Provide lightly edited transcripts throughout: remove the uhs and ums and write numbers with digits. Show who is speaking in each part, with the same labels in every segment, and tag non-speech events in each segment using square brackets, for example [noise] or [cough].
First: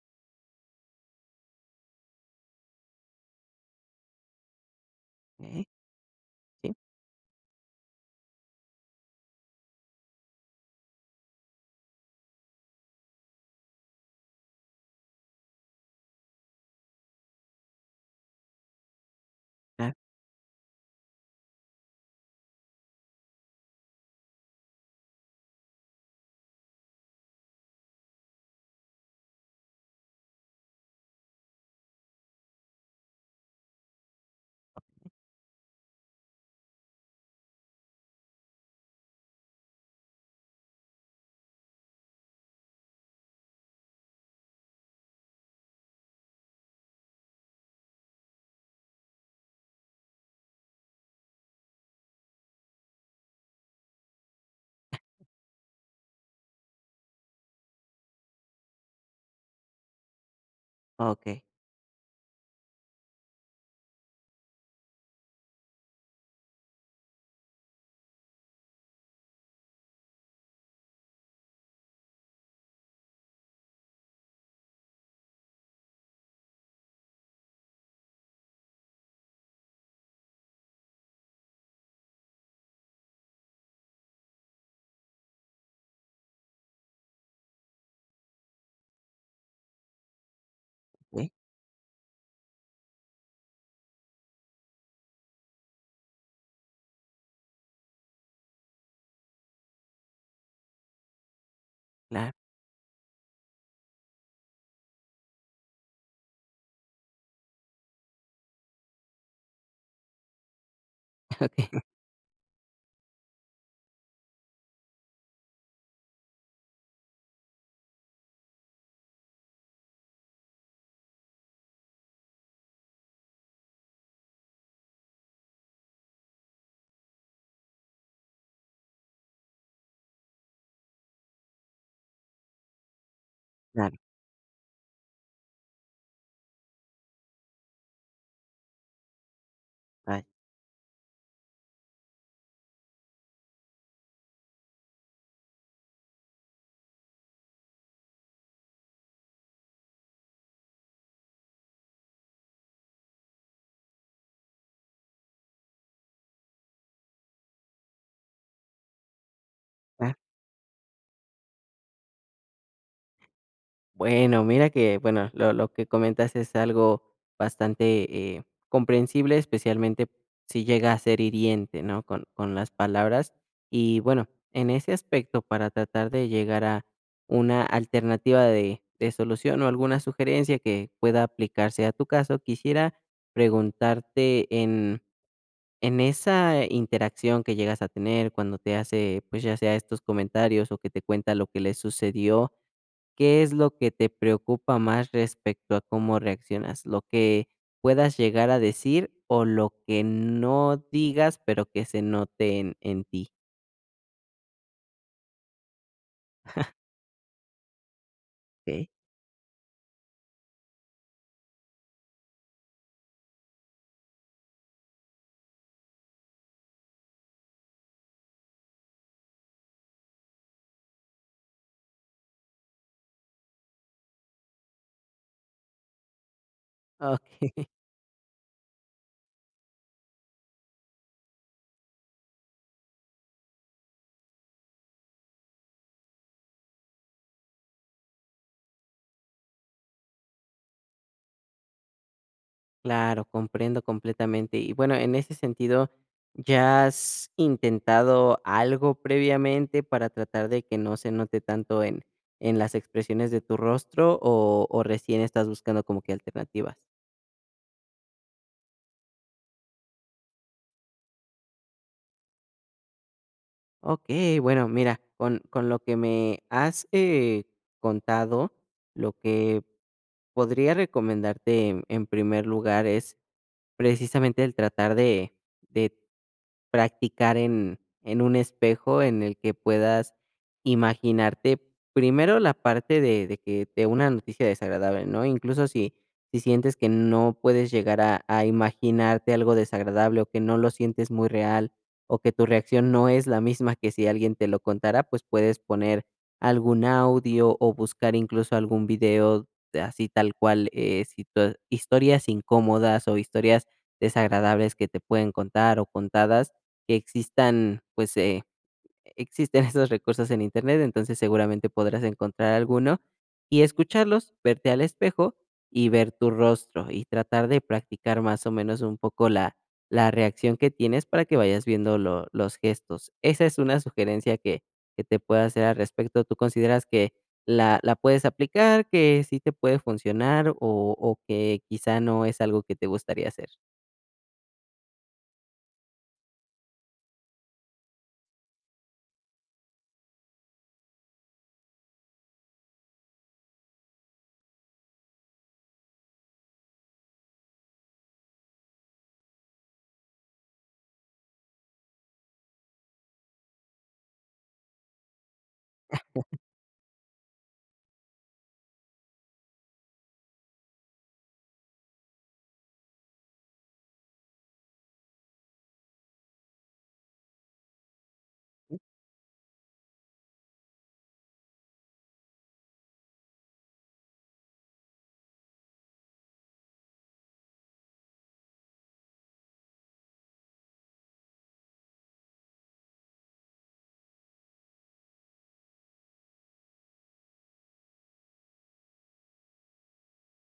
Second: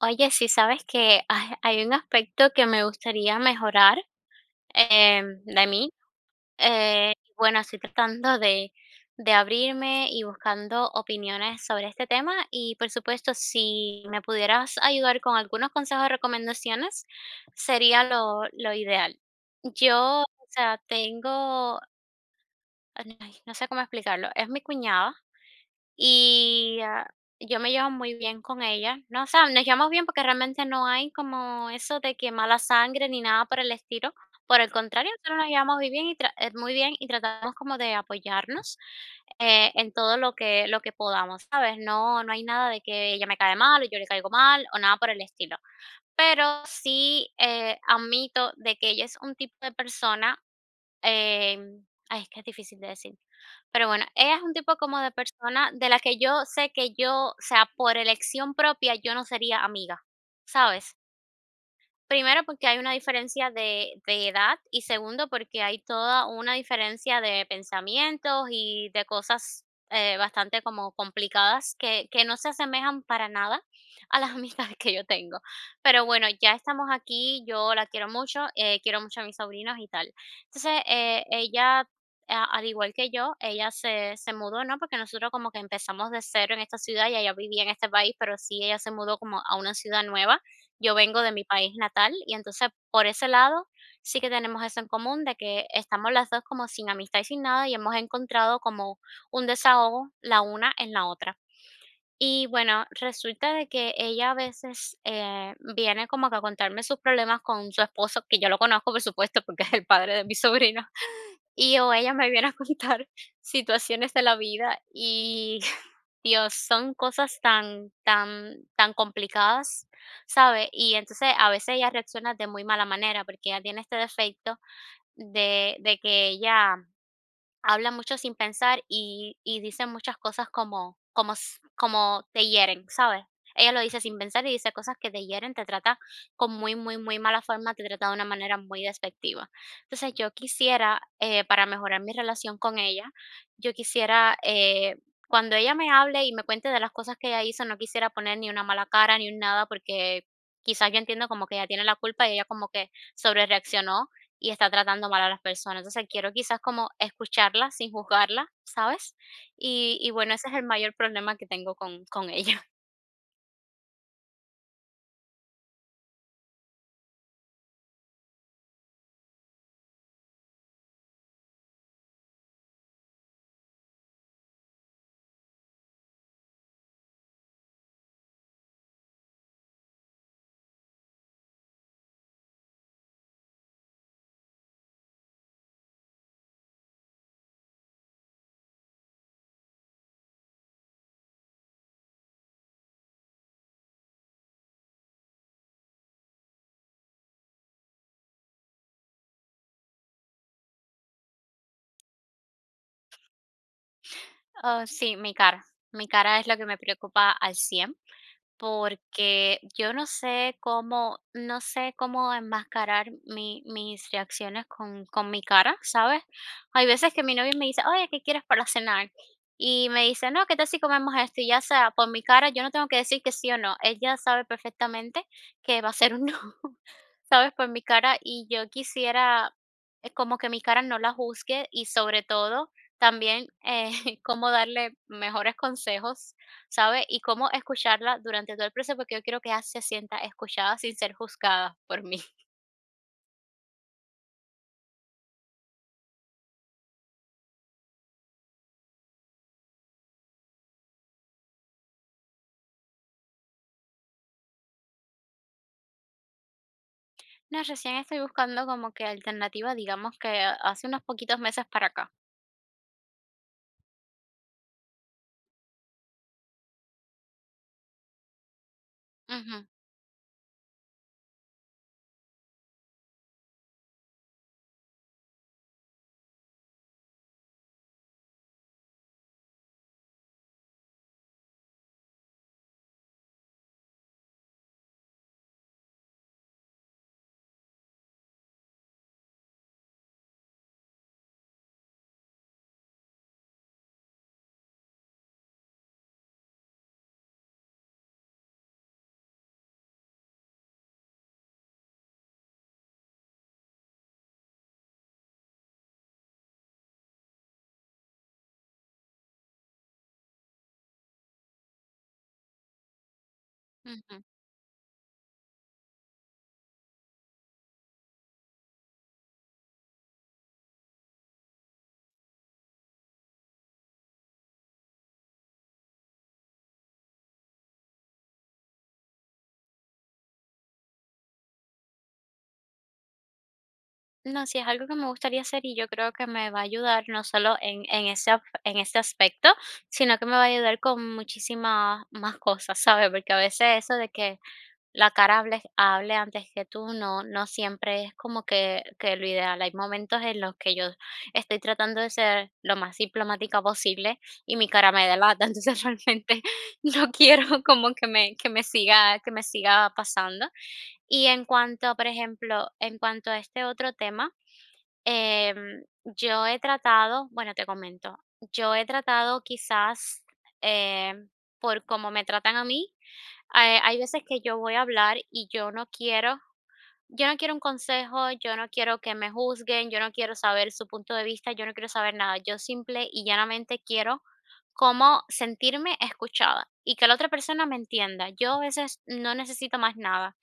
Speaker 1: Oye, sí, sabes que hay un aspecto que me gustaría mejorar,
Speaker 2: Okey,
Speaker 1: de mí.
Speaker 2: sí,
Speaker 1: Bueno, estoy tratando de abrirme y buscando opiniones sobre este tema y, por supuesto, si me pudieras ayudar con algunos consejos o recomendaciones, sería lo ideal.
Speaker 2: claro,
Speaker 1: Yo, o sea, tengo. Ay, no sé cómo explicarlo. Es mi cuñada y, yo me llevo muy bien con ella. No, o sea, nos llevamos bien porque realmente no hay como eso de que mala sangre ni nada por el estilo. Por el contrario, nosotros nos llevamos muy bien y, muy bien, y tratamos como de apoyarnos en todo lo que podamos, ¿sabes? No, no hay nada de que ella me cae mal o yo le caigo mal o nada por el estilo. Pero sí, admito de que ella es un tipo de persona, ay, es que es difícil de decir. Pero bueno, ella es un tipo como de persona de la que yo sé que yo, o sea, por elección propia, yo no sería amiga, ¿sabes?
Speaker 2: okey,
Speaker 1: Primero, porque hay una diferencia de edad, y segundo, porque hay toda una diferencia de pensamientos y de cosas, bastante como complicadas, que no se asemejan para nada a las [laughs] amistades que yo tengo. Pero bueno, ya estamos aquí, yo la quiero mucho a mis sobrinos y tal. Entonces, ella, al igual que yo, ella se mudó, ¿no? Porque nosotros como que empezamos de cero en esta ciudad, y ella vivía en este país, pero sí, ella se mudó como a una ciudad nueva. Yo vengo
Speaker 2: okey,
Speaker 1: de mi país natal, y entonces por ese lado sí que tenemos eso en común, de que estamos las 2 como sin amistad y sin nada, y hemos encontrado como un desahogo la una en la otra.
Speaker 2: claro,
Speaker 1: Y bueno, resulta de que ella a veces, viene como que a contarme sus problemas con su esposo, que yo lo conozco, por supuesto, porque es el padre de mi sobrino.
Speaker 2: [laughs] okey,
Speaker 1: Y o ella me viene a contar [laughs] situaciones de la vida y, [laughs] Dios, son cosas tan tan tan complicadas, sabe. Y entonces a veces ella reacciona de muy mala manera, porque ella tiene este defecto de que ella habla mucho sin pensar, y dice muchas cosas como te hieren, ¿sabes? Ella lo
Speaker 2: claro,
Speaker 1: dice sin pensar y dice cosas que te hieren, te trata con muy, muy, muy mala forma, te trata de una manera muy despectiva. Entonces,
Speaker 2: vale,
Speaker 1: yo quisiera, para mejorar mi relación con ella, yo quisiera, cuando ella me hable y me cuente de las cosas que ella hizo, no quisiera poner ni una mala cara ni un nada, porque quizás yo entiendo como que ella tiene la culpa y ella como que sobre y está tratando mal a las personas. Entonces, quiero quizás como escucharla sin juzgarla, ¿sabes? Y
Speaker 2: claro.
Speaker 1: bueno, ese es el mayor problema que tengo con ella. [laughs]
Speaker 2: Bueno, mira que, bueno, lo que comentas es algo bastante, comprensible, especialmente si llega a ser hiriente, ¿no? Con las palabras. Y bueno, en ese aspecto, para tratar de llegar a una alternativa de solución o alguna sugerencia que pueda aplicarse a tu caso, quisiera preguntarte en esa interacción que llegas a tener cuando te hace, pues, ya sea estos comentarios o que te cuenta lo que le sucedió, ¿qué es lo que te preocupa más respecto a cómo reaccionas? ¿Lo que puedas llegar a decir o lo que no digas, pero que se note en ti?
Speaker 1: Ah, sí, mi cara. Mi cara es lo que me preocupa al 100%,
Speaker 2: Okey.
Speaker 1: porque yo no sé cómo, no sé cómo enmascarar mis reacciones con mi cara, ¿sabes? Hay veces que mi novio me dice, oye, ¿qué quieres para cenar? Y me dice, no, ¿qué tal si comemos esto? Y ya sea por mi cara, yo no tengo que decir que sí o no. Ella sabe perfectamente que va a ser un [laughs] no. ¿Sabes?
Speaker 2: Okey.
Speaker 1: Por mi cara. Y yo quisiera, como que mi cara no la juzgue, y sobre todo también [laughs] cómo darle mejores consejos, ¿sabes? Y cómo escucharla durante todo el proceso, porque yo quiero que ella se sienta escuchada sin ser juzgada por mí. [laughs]
Speaker 2: Claro, comprendo completamente. Y bueno, en ese sentido, ¿ya has intentado algo previamente para tratar de que no se note tanto en las expresiones de tu rostro o recién estás buscando como que alternativas?
Speaker 1: No, recién estoy buscando como que alternativa, digamos que hace unos poquitos meses para acá.
Speaker 2: Ok, bueno, mira, con lo que me has contado, lo
Speaker 1: Ujú,
Speaker 2: que podría recomendarte en primer lugar es precisamente el tratar de practicar en un espejo en el que puedas imaginarte, primero, la parte de que de una noticia desagradable, ¿no? Incluso si si sientes que no puedes llegar a imaginarte algo desagradable, o que no lo sientes muy real, o que tu reacción no es la misma que si alguien te lo contara, pues, puedes poner algún audio, o buscar incluso algún video de así tal cual, situa historias incómodas, o historias desagradables que te pueden contar, o contadas, que existan, pues, existen [laughs] esos recursos en Internet, entonces seguramente podrás encontrar alguno y
Speaker 1: ujú.
Speaker 2: escucharlos, verte al espejo y ver tu rostro y tratar de practicar más o menos un poco la la reacción que tienes para que vayas viendo lo los gestos. Esa es una sugerencia que te puedo hacer al respecto. ¿Tú consideras que la puedes aplicar, que sí te puede funcionar o que quizá no es algo que te gustaría hacer?
Speaker 1: No, sí, es algo que me gustaría hacer, y yo creo que me va a ayudar no solo en ese aspecto, sino que me va a ayudar con muchísimas más cosas, ¿sabes? Porque a veces eso de que la cara hable, hable antes que tú, no siempre es como que lo ideal. Hay momentos en los que yo estoy tratando de ser lo más diplomática posible y mi cara me delata, [laughs] entonces realmente no quiero como que me, que me siga pasando. Y en cuanto, por ejemplo, en cuanto a este otro tema, Em, yo he tratado, bueno, te comento, yo he tratado quizás, eh, por cómo me tratan a mí. Hay veces que yo voy a hablar y yo no quiero un consejo, yo no quiero que me juzguen, yo no quiero saber su punto de vista, yo no quiero saber nada. Yo simple y llanamente quiero cómo sentirme escuchada y que la otra persona me entienda. Yo a veces no necesito más nada.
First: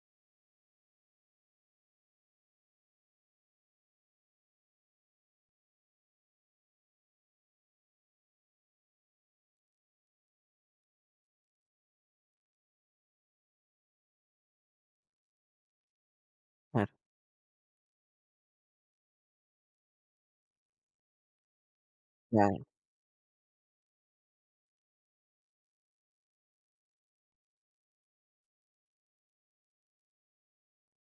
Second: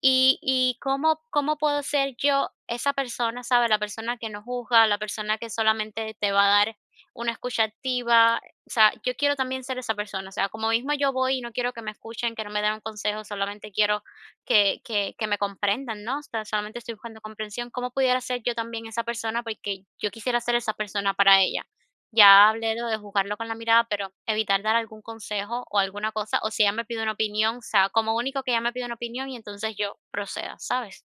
Speaker 1: Y, ¿cómo puedo ser yo esa persona, sabes? La persona que no juzga, la persona que solamente te va a dar una escucha activa. O sea, yo quiero también ser esa persona. O sea, como mismo yo voy y no quiero que me escuchen, que no me den un consejo, solamente quiero que me comprendan, ¿no? O sea, solamente estoy buscando comprensión. ¿Cómo pudiera ser yo también esa persona? Porque yo quisiera ser esa persona para ella. Ya
Speaker 2: Claro.
Speaker 1: hablé lo de jugarlo con la mirada, pero evitar dar algún consejo o alguna cosa, o si ella me pide una opinión, o sea, como único que ella me pide una opinión, y entonces yo proceda, ¿sabes?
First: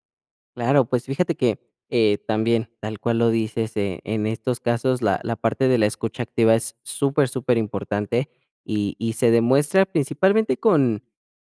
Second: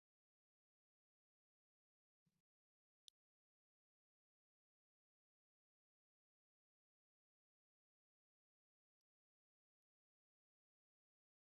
Speaker 2: Claro, pues fíjate que, también, tal cual lo dices, en estos casos la parte de la escucha activa es súper, súper importante y se demuestra principalmente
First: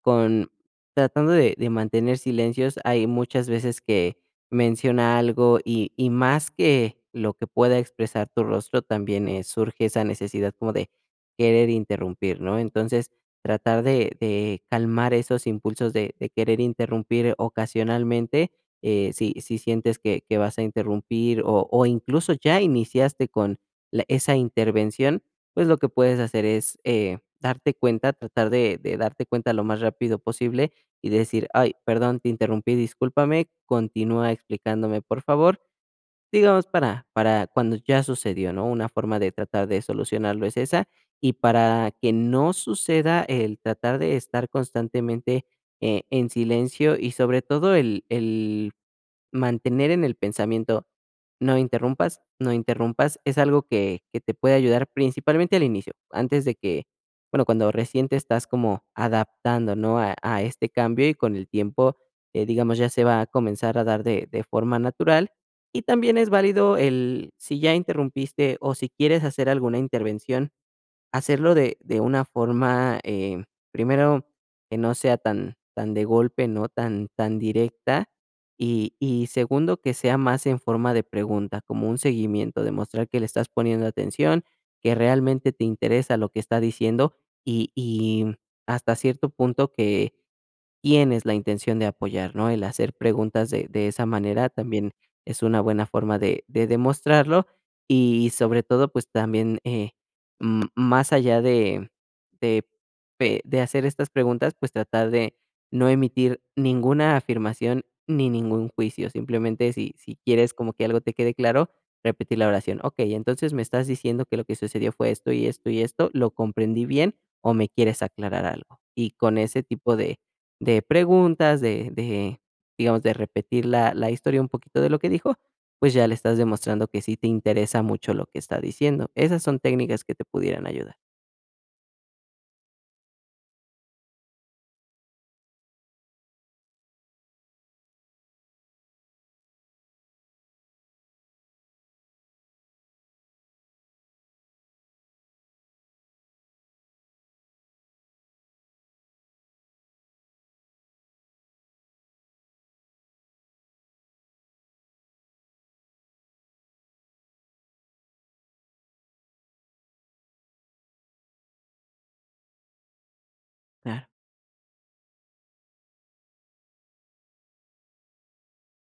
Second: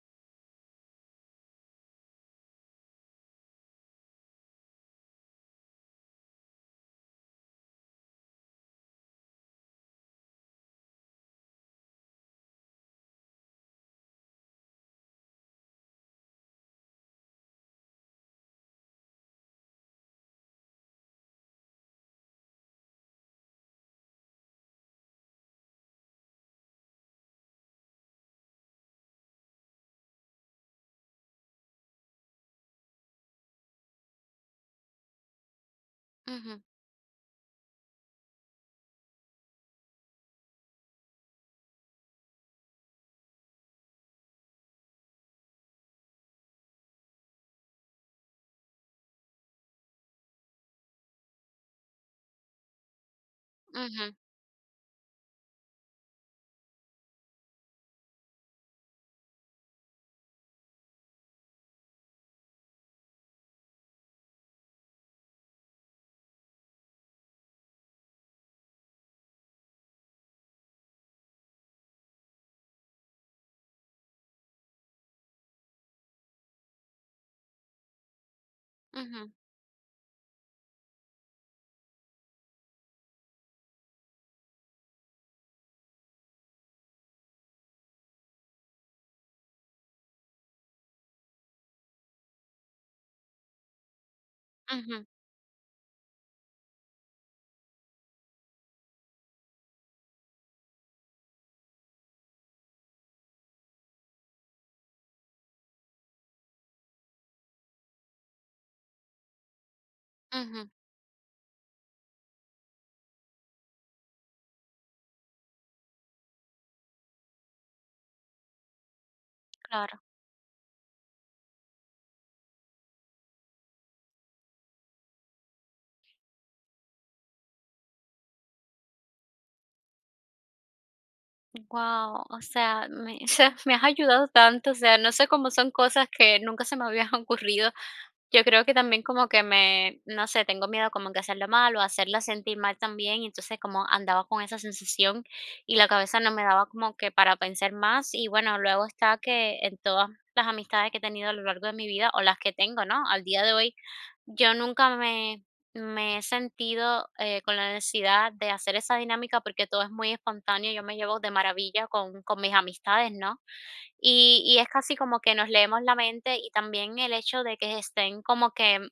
Speaker 2: con tratando de mantener silencios. Hay muchas veces que menciona algo y más que lo que pueda expresar tu rostro, también, surge esa necesidad como de querer interrumpir, ¿no? Entonces, tratar de calmar esos impulsos de querer interrumpir ocasionalmente. Eh, si si sientes que vas a interrumpir o incluso ya iniciaste con la esa intervención, pues, lo que puedes hacer es, darte cuenta, tratar de darte cuenta lo más rápido posible y decir: "Ay, perdón, te interrumpí, discúlpame, continúa explicándome, por favor",
Speaker 1: Ujú,
Speaker 2: digamos, para cuando ya sucedió, ¿no? Una forma de tratar de solucionarlo es esa, y para que no suceda el tratar de estar constantemente, en silencio y sobre todo el mantener en el pensamiento, no interrumpas, no interrumpas, es algo
Speaker 1: ujú,
Speaker 2: que te puede ayudar principalmente al inicio, antes de que, bueno, cuando recién te estás como adaptando, ¿no? A este cambio y con el tiempo, digamos, ya se va a comenzar a dar de forma natural. Y también es válido el si ya interrumpiste o si quieres hacer alguna intervención hacerlo de una forma, primero, que no sea tan tan de golpe, ¿no? Tan tan directa, y
Speaker 1: ujú,
Speaker 2: segundo, que sea más en forma de pregunta, como un seguimiento, demostrar que le estás poniendo atención, que realmente te interesa lo que está diciendo, y hasta cierto punto que tienes la intención de apoyar, ¿no? El hacer preguntas de esa manera también
Speaker 1: ujú,
Speaker 2: es una buena forma de demostrarlo y sobre todo, pues, también, más allá de pe de hacer estas preguntas, pues, tratar de no emitir ninguna afirmación ni ningún juicio. Simplemente, si si quieres
Speaker 1: ujú,
Speaker 2: como que algo te quede claro, repetir la oración. Okey, entonces me estás diciendo que lo que sucedió fue esto y esto y esto, ¿lo comprendí bien o me quieres aclarar algo? Y con ese tipo
Speaker 1: claro.
Speaker 2: de preguntas, de, digamos, de repetir la historia un poquito de lo que dijo, pues ya le estás demostrando que sí te interesa mucho lo que está diciendo. Esas son técnicas que te pudieran ayudar.
Speaker 1: Wow, o sea, [laughs] o sea, me has ayudado tanto, o sea, no sé, cómo son cosas que nunca se me habían [laughs] ocurrido. Yo creo que también como que no sé, tengo miedo como que hacerlo mal o hacerla sentir mal también, y entonces como andaba con esa sensación y la cabeza no me daba como que para pensar más. Y bueno, luego está que en todas las amistades que he tenido a lo largo de mi vida o las que tengo, ¿no? Al día de hoy yo nunca me he sentido, con la necesidad de hacer esa dinámica, porque todo es muy espontáneo, yo me llevo de maravilla con mis amistades, ¿no?
Speaker 2: Claro,
Speaker 1: Y es casi como que nos leemos la mente, y también el hecho de que estén como que,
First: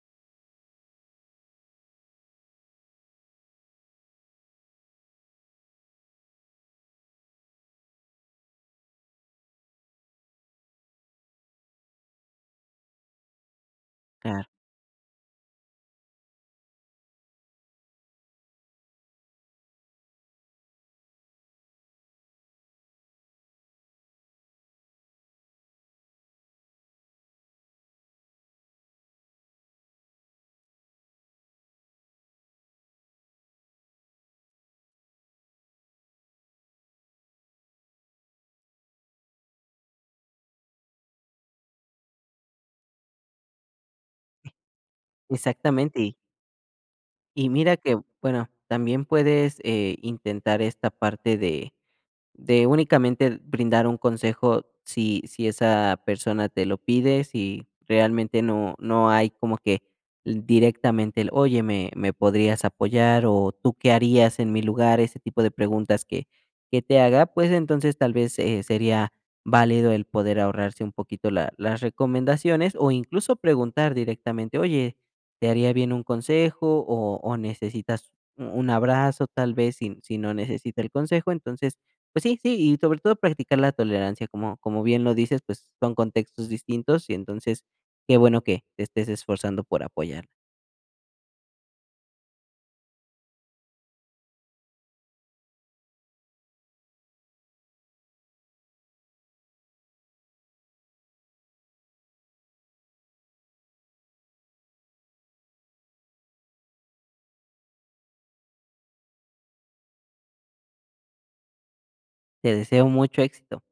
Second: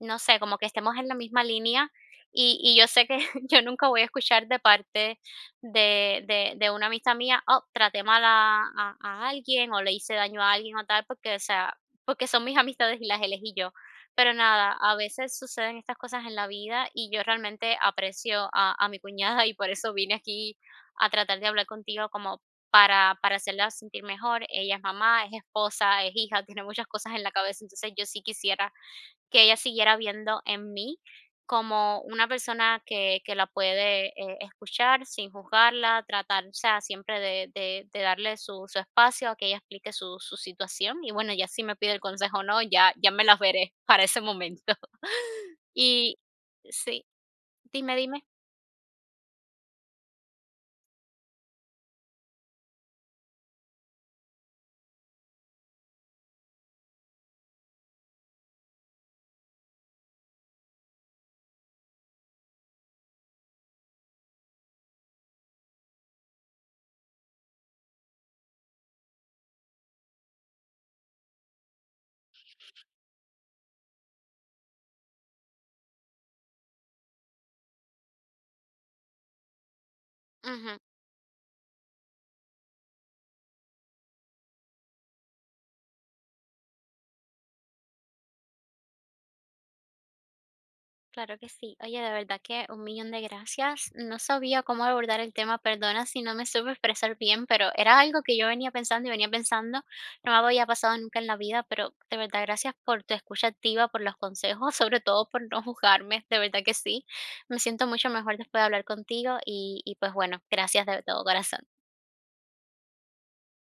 Speaker 1: no sé, como que estemos en la misma línea, y yo sé que [laughs] yo nunca voy a escuchar de parte de una amistad mía: "Oh, traté mal a a alguien, o le hice daño a alguien o tal", porque, o sea, porque son mis amistades y las elegí yo. Pero
Speaker 2: claro.
Speaker 1: nada, a veces suceden estas cosas en la vida, y yo realmente aprecio a mi cuñada, y por eso vine aquí a tratar de hablar contigo como para hacerla sentir mejor. Ella es mamá, es esposa, es hija, tiene muchas cosas en la cabeza, entonces yo sí quisiera que ella siguiera viendo en mí como una persona que la puede, escuchar sin juzgarla, tratar, o sea, siempre de darle su espacio a que ella explique su situación. Y bueno, ya si me pide el consejo o no, ya, me las veré [laughs] para ese momento. [laughs]
Speaker 2: Exactamente. Y
Speaker 1: Y sí,
Speaker 2: y mira
Speaker 1: dime,
Speaker 2: que,
Speaker 1: dime.
Speaker 2: bueno, también puedes, intentar esta parte de únicamente brindar un consejo si si esa persona te lo pide, si realmente no no hay como que directamente el: "Oye, ¿me me podrías apoyar?", o "¿Tú qué harías en mi lugar?", ese tipo de preguntas que te haga, pues, entonces, tal vez, sería válido el poder ahorrarse un poquito la las recomendaciones, o incluso preguntar directamente: "Oye, ¿te haría bien un consejo o necesitas u un abrazo?", tal vez, si si no
Speaker 1: Ujú.
Speaker 2: necesita el consejo. Entonces, pues sí, sí, y sobre todo practicar la tolerancia, como como bien lo dices, pues son contextos distintos y entonces qué bueno que te estés esforzando por apoyar.
Speaker 1: Claro que sí. Oye, de verdad que un millón de gracias. No sabía cómo abordar el tema, perdona si no me supe expresar bien, pero era algo que yo venía pensando y venía pensando, no me había pasado nunca en la vida, pero de verdad gracias por tu escucha activa, por los consejos, [laughs] sobre todo por no juzgarme, de verdad que sí. Me siento mucho mejor después de hablar contigo, y pues bueno, gracias de todo corazón.
Speaker 2: Te deseo mucho éxito.